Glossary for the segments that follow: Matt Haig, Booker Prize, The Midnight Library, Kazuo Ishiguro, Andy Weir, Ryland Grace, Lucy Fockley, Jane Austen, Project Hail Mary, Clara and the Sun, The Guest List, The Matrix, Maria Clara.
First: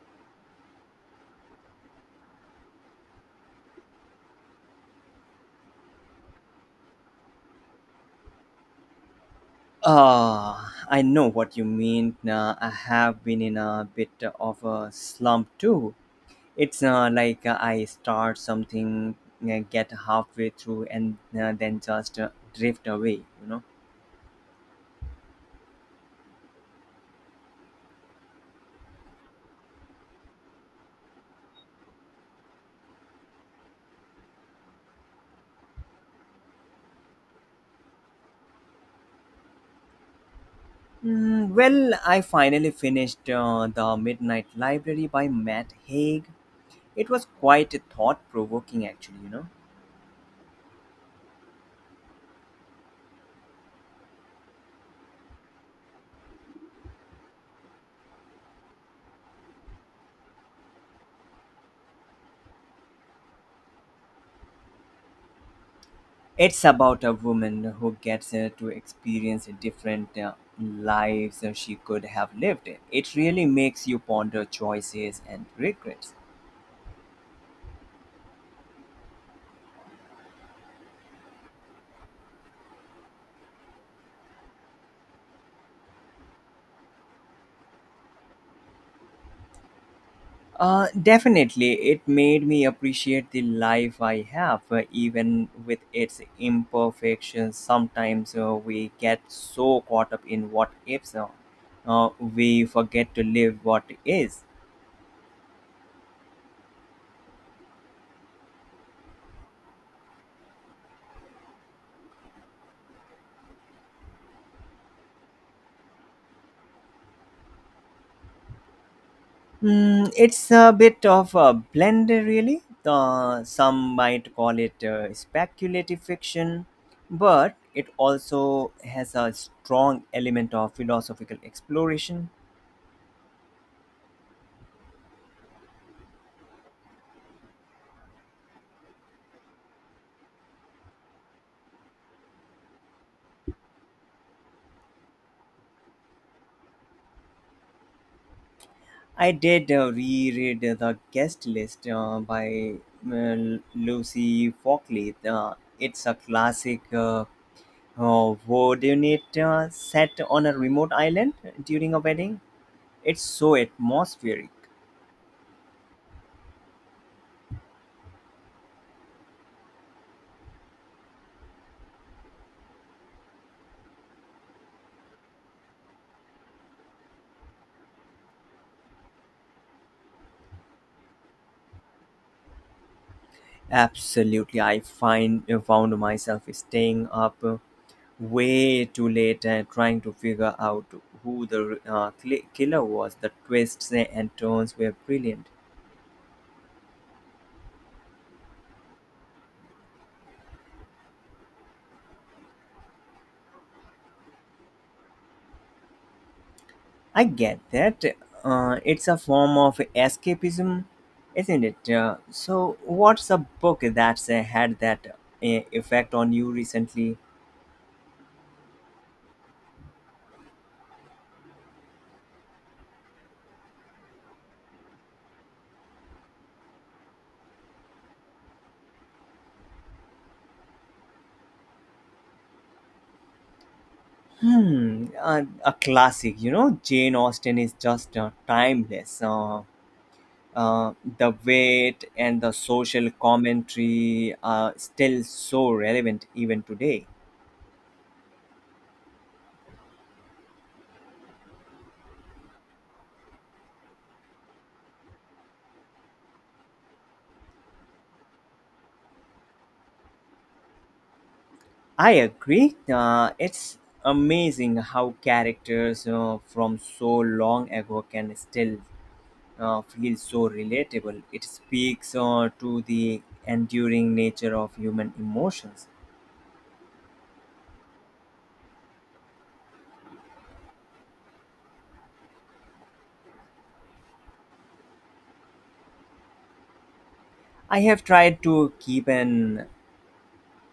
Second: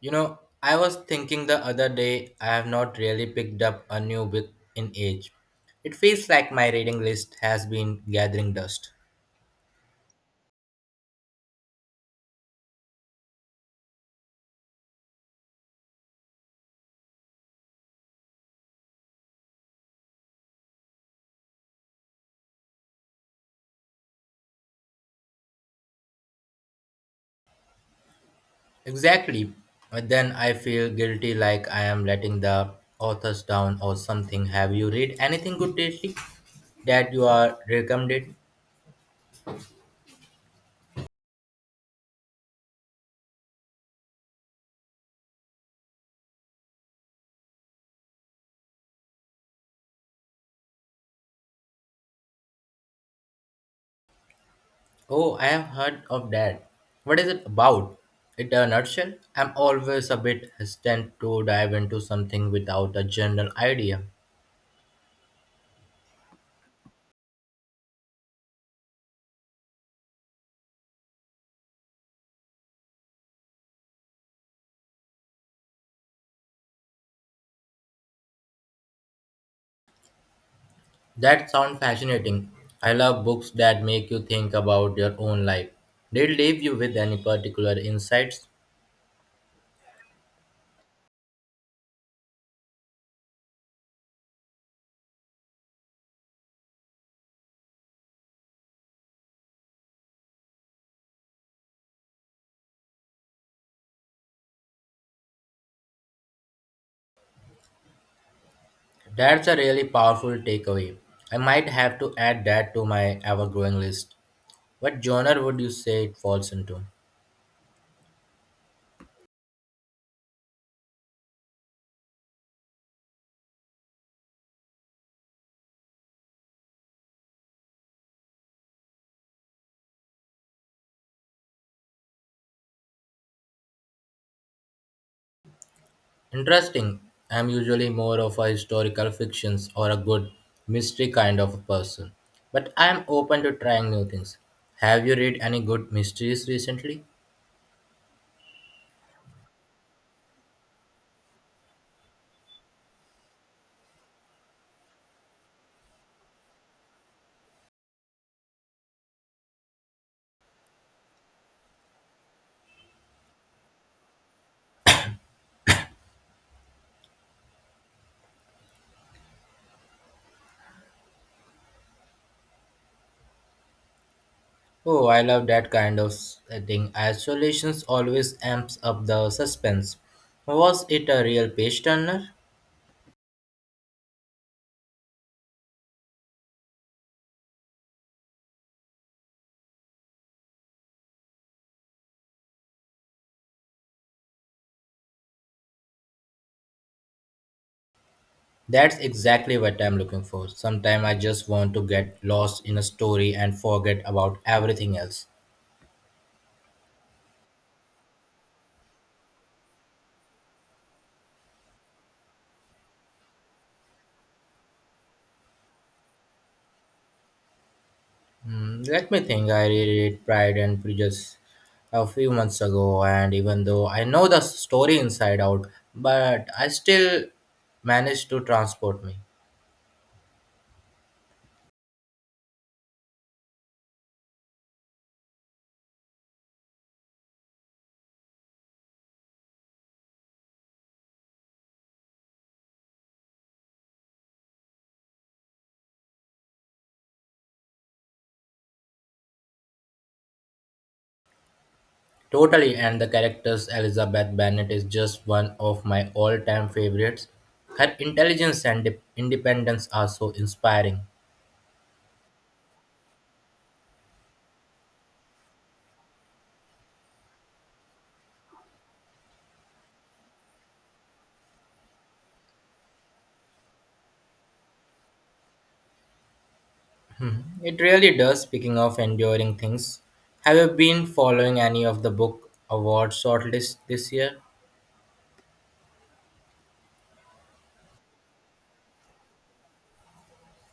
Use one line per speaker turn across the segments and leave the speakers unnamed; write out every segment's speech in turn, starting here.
You know, I was thinking the other day I have not really picked up a new book in age. It feels like my reading list has been gathering dust.
I know what you mean. I have been in a bit of a slump too. It's like I start something, get halfway through, and then just drift away, you know.
Exactly. But then I feel guilty like I am letting the authors down or something. Have you read anything good lately that you are recommended?
Mm, well, I finally finished The Midnight Library by Matt Haig. It was quite thought provoking, actually, you know.
Oh, I have heard of that. What is it about? In a nutshell, I'm always a bit hesitant to dive into something without a general idea.
It's about a woman who gets to experience different lives than she could have lived. It really makes you ponder choices and regrets.
That sounds fascinating. I love books that make you think about your own life. Did it leave you with any particular insights?
Definitely, it made me appreciate the life I have, even with its imperfections. Sometimes we get so caught up in what ifs, we forget to live what is.
That's a really powerful takeaway. I might have to add that to my ever growing list. What genre would you say it falls into?
Mm, it's a bit of a blend, really. Some might call it speculative fiction, but it also has a strong element of philosophical exploration.
Interesting. I'm usually more of a historical fictions or a good mystery kind of a person. But I'm open to trying new things. Have you read any good mysteries recently?
I did reread The Guest List by uh, Lucy Fockley. It's a classic whodunit set on a remote island during a wedding. It's so atmospheric.
Oh, I love that kind of thing. Isolations always amps up the suspense. Was it a real page turner?
Absolutely, I find found myself staying up way too late and trying to figure out who the killer was. The twists and turns were brilliant.
That's exactly what I'm looking for. Sometimes I just want to get lost in a story and forget about everything else.
I get that. It's a form of escapism, isn't it? So, what's a book that's had that effect on you recently?
Hmm, let me think. I reread Pride and Prejudice a few months ago, and even though I know the story inside out, but I still managed to transport me.
Hmm, a classic. You know, Jane Austen is just timeless. The weight and the social commentary are still so relevant even today.
Totally, and the character's Elizabeth Bennet is just one of my all-time favorites. Her intelligence and independence are so inspiring.
I agree. It's amazing how characters from so long ago can still feel so relatable. It speaks to the enduring nature of human emotions.
It really does. Speaking of enduring things, have you been following any of the book award shortlist this year?
I have tried to keep an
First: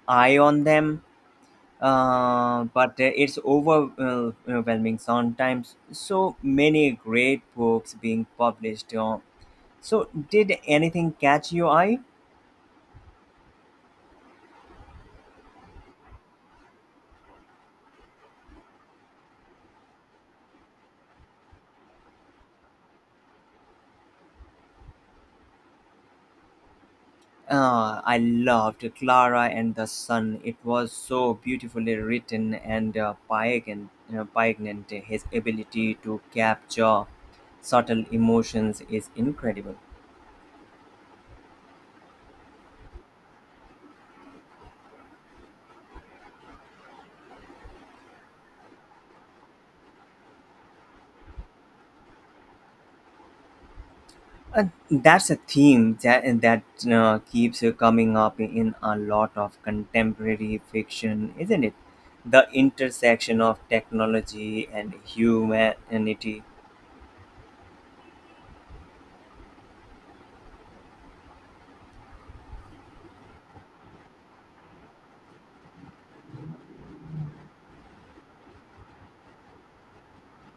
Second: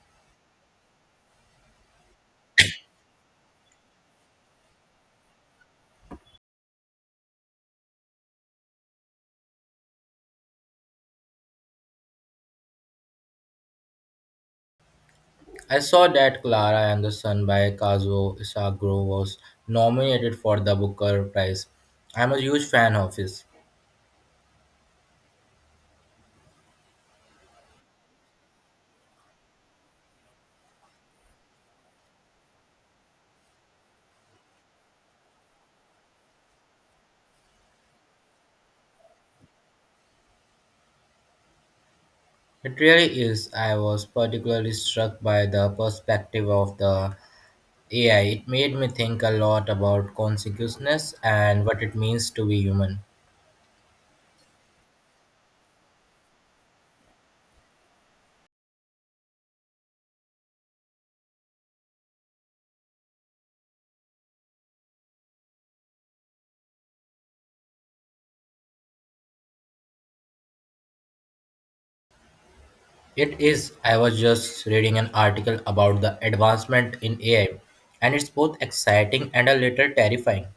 eye on them but it's overwhelming sometimes. So many great books being published. So, did anything catch your eye?
I saw that Clara and the Sun by Kazuo Isaguro was nominated for the Booker Prize. I'm a huge fan of his.
I loved Clara and the Sun. It was so beautifully written, and poignant. Pagan, his ability to capture subtle emotions is incredible.
It really is. I was particularly struck by the perspective of the. Yeah, it made me think a lot about consciousness and what it means to be human.
That's a theme that keeps coming up in a lot of contemporary fiction, isn't it? The intersection of technology and humanity.
It is, I was just reading an article about the advancement in AI, and it's both exciting and a little terrifying.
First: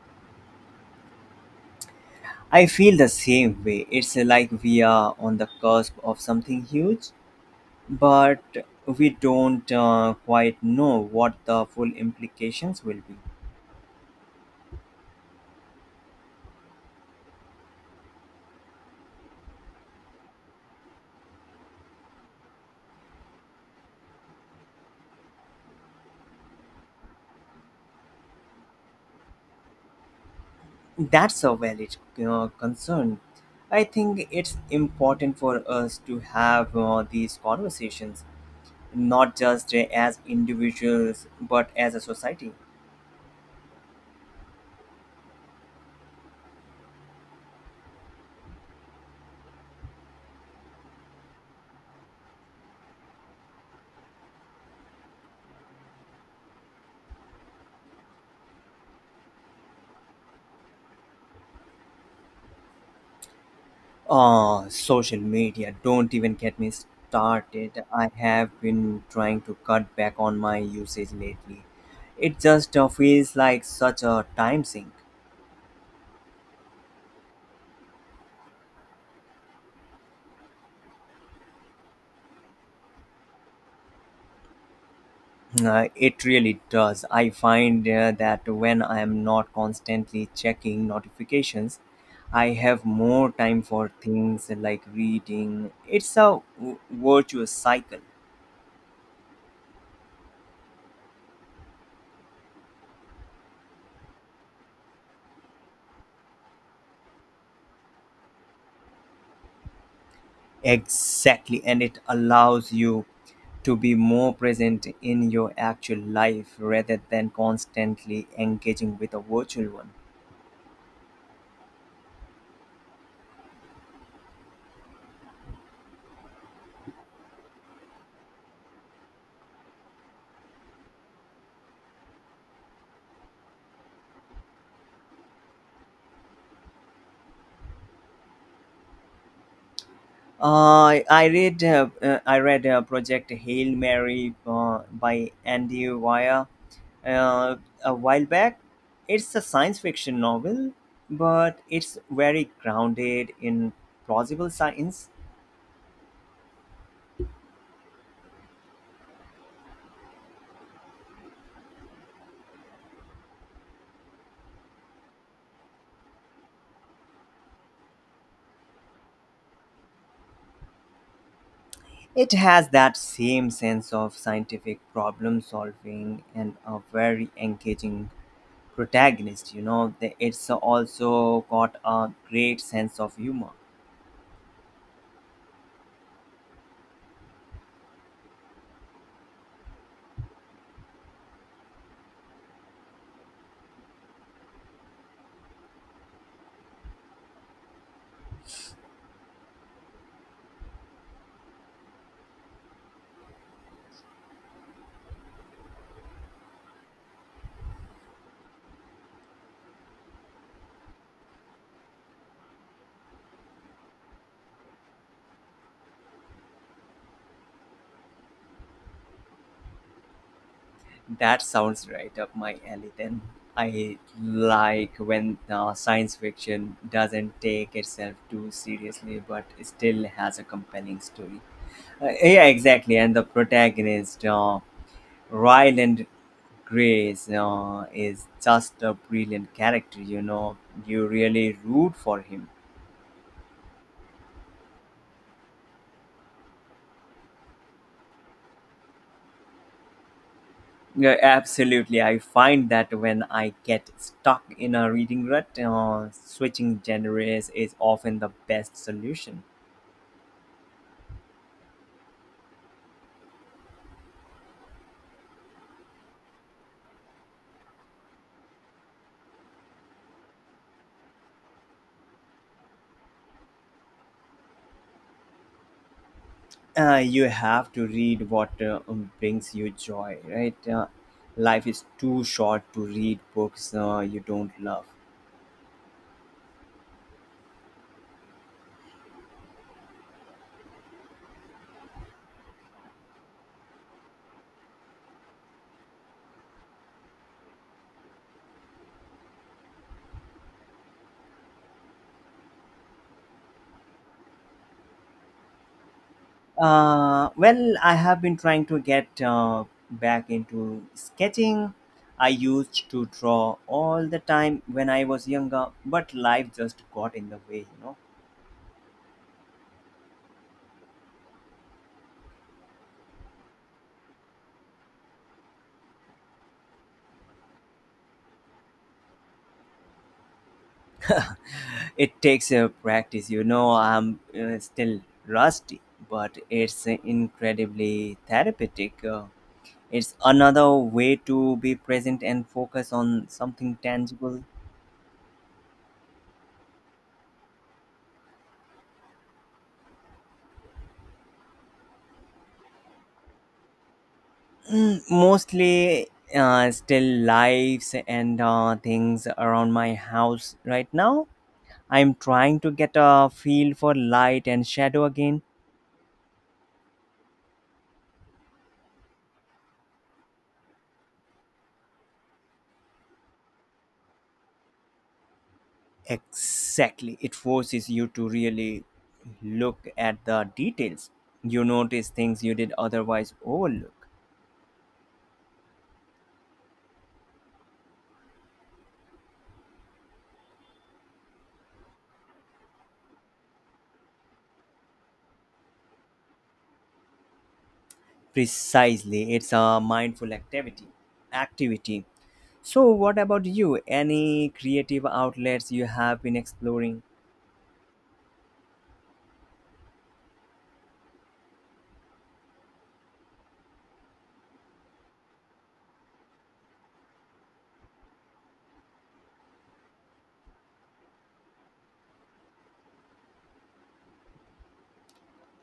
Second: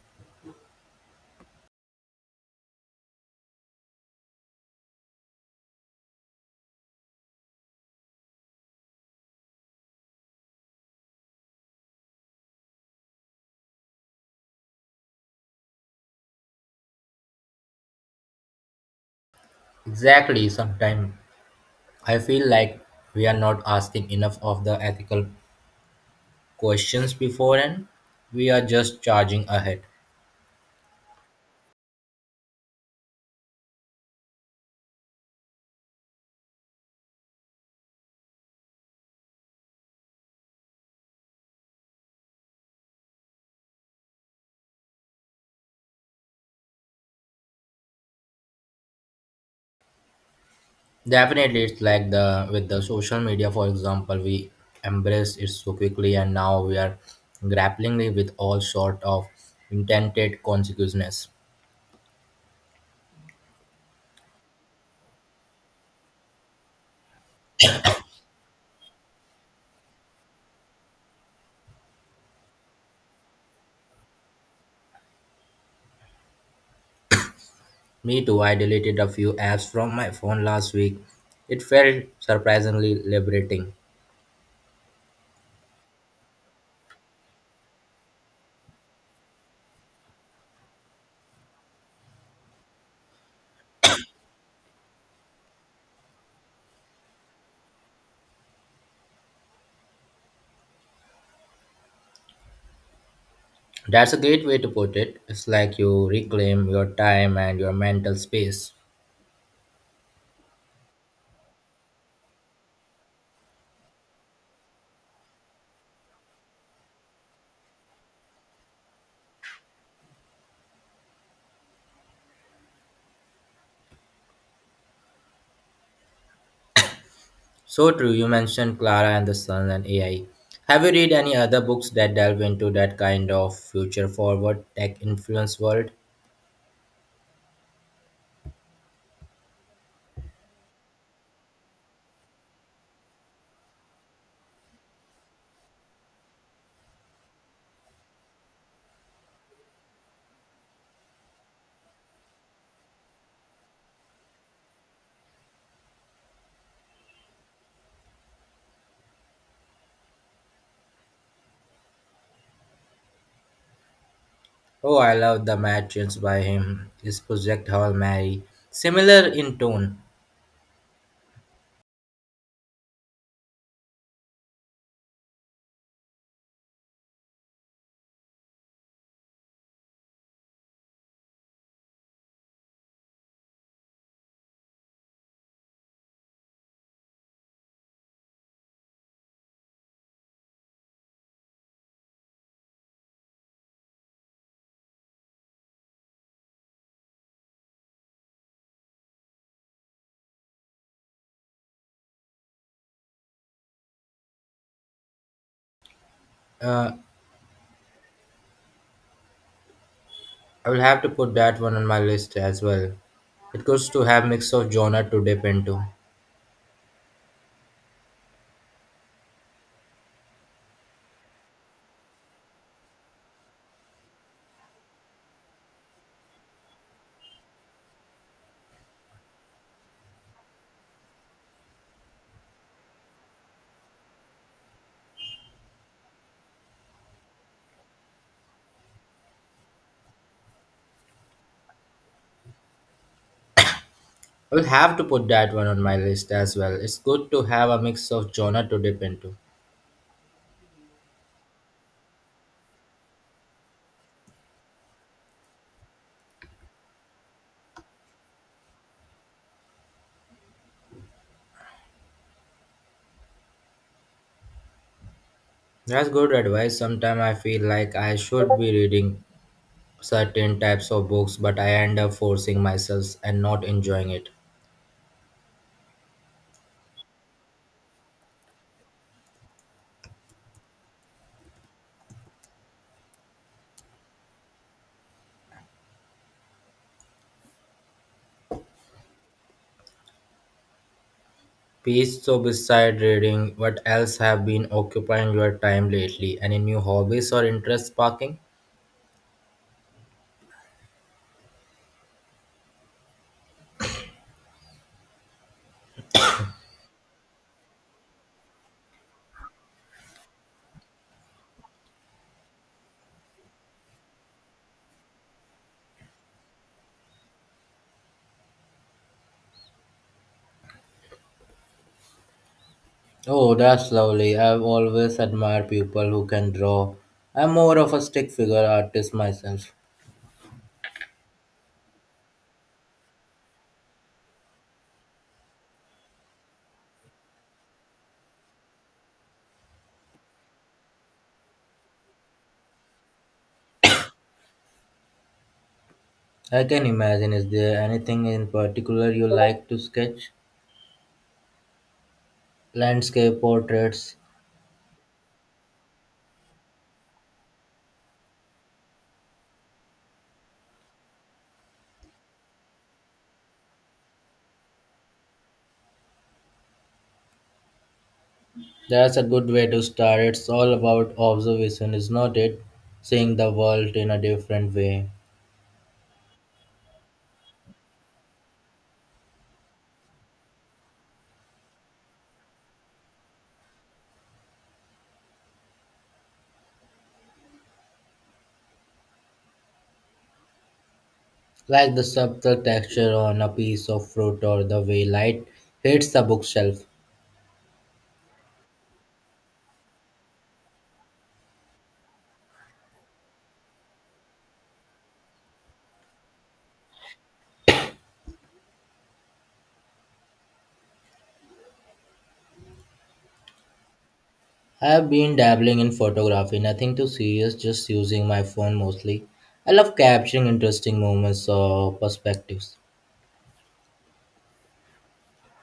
I feel the same way. It's like we are on the cusp of something huge, but we don't quite know what the full implications will be.
Exactly, sometimes I feel like we are not asking enough of the ethical questions beforehand, we are just charging ahead.
That's a valid concern. I think it's important for us to have these conversations, not just as individuals, but as a society.
Definitely, it's like the with the social media, for example, we embrace it so quickly, and now we are grappling with all sort of intended consequences.
Oh, social media, don't even get me started. I have been trying to cut back on my usage lately. It just feels like such a time sink.
Me too. I deleted a few apps from my phone last week. It felt surprisingly liberating.
It really does. I find that when I am not constantly checking notifications, I have more time for things like reading. It's a virtuous cycle.
That's a great way to put it. It's like you reclaim your time and your mental space.
Exactly, and it allows you to be more present in your actual life rather than constantly engaging with a virtual one.
So true, you mentioned Clara and the Sun and AI. Have you read any other books that delve into that kind of future forward tech influence world?
I read Project Hail Mary by Andy Weir uh, a while back. It's a science fiction novel, but it's very grounded in plausible science.
Oh, I love The Matrix by him. His Project Hail Mary. Similar in tone.
It has that same sense of scientific problem solving and a very engaging protagonist. You know, it's also got a great sense of humor.
Uh, I will have to put that one on my list as well. It goes to have mix of genre to dip into.
That sounds right up my alley then. I like when science fiction doesn't take itself too seriously but still has a compelling story. Yeah, exactly. And the protagonist, Ryland Grace, is just a brilliant character, you know. You really root for him.
I will have to put that one on my list as well. It's good to have a mix of genre to dip into.
Yeah, absolutely. I find that when I get stuck in a reading rut, switching genres is often the best solution.
That's good advice. Sometimes I feel like I should be reading certain types of books, but I end up forcing myself and not enjoying it.
You have to read what brings you joy, right? Life is too short to read books you don't love.
Peace, so beside reading, what else have been occupying your time lately? Any new hobbies or interests sparking?
Well, I have been trying to get back into sketching. I used to draw all the time when I was younger, but life just got in the way, you know.
Oh, that's lovely. I've always admired people who can draw. I'm more of a stick figure artist myself.
It takes a practice, you know. I'm still rusty, but it's incredibly therapeutic. It's another way to be present and focus on something tangible.
I can imagine. Is there anything in particular you like to sketch? Landscape portraits.
Mm, mostly still lives and things around my house right now. I'm trying to get a feel for light and shadow again.
That's a good way to start. It's all about observation, is not it? Seeing the world in a different way.
Exactly. It forces you to really look at the details. You notice things you did otherwise overlook.
Like the subtle texture on a piece of fruit or the way light hits the bookshelf.
Precisely. It's a mindful activity. Activity. So, what about you? Any creative outlets you have been exploring?
I have been dabbling in photography, nothing too serious, just using my phone mostly. I love capturing interesting moments or perspectives.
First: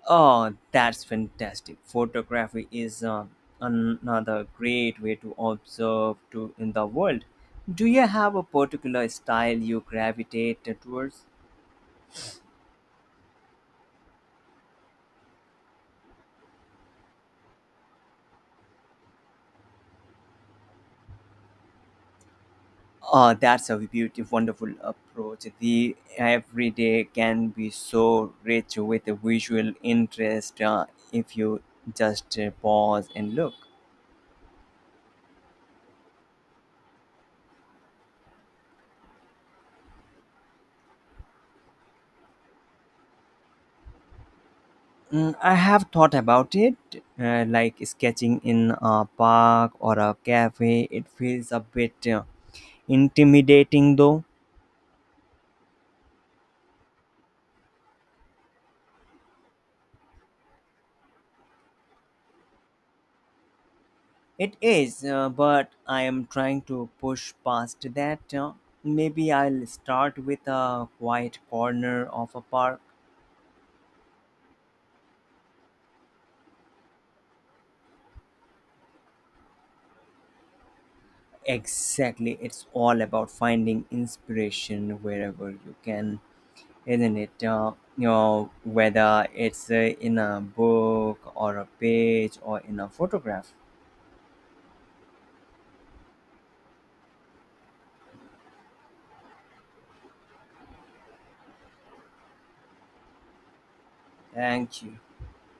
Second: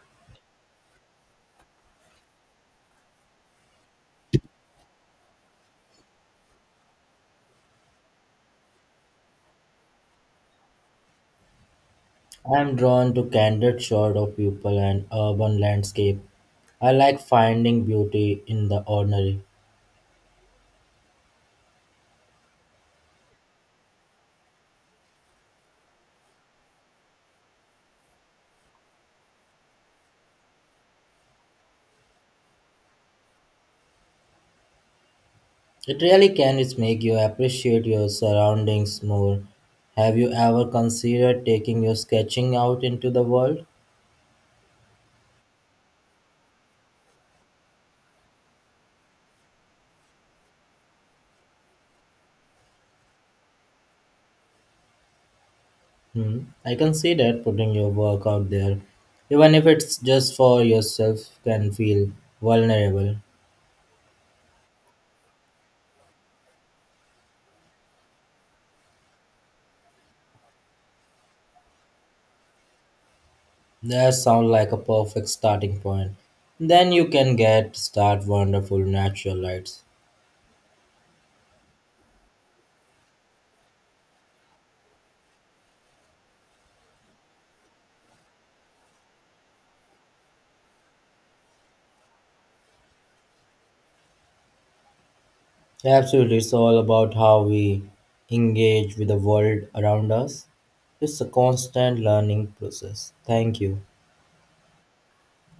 Oh, that's fantastic. Photography is another great way to observe to in the world. Do you have a particular style you gravitate towards?
I am drawn to candid shots of people and urban landscape. I like finding beauty in the ordinary.
Oh, that's a beautiful, wonderful approach. The everyday can be so rich with a visual interest if you just pause and look.
It really can it's make you appreciate your surroundings more. Have you ever considered taking your sketching out into the world?
Mm, I have thought about it, like sketching in a park or a cafe. It feels a bit intimidating, though.
Hmm. I can see that putting your work out there, even if it's just for yourself, can feel vulnerable.
It is, but I am trying to push past that. Maybe I'll start with a quiet corner of a park.
That sounds like a perfect starting point. Then you can get start wonderful natural lights.
Exactly, it's all about finding inspiration wherever you can, isn't it? You know, whether it's in a book or a page or in a photograph.
Absolutely, it's all about how we engage with the world around us. It's a constant learning process. Thank you.
Thank you.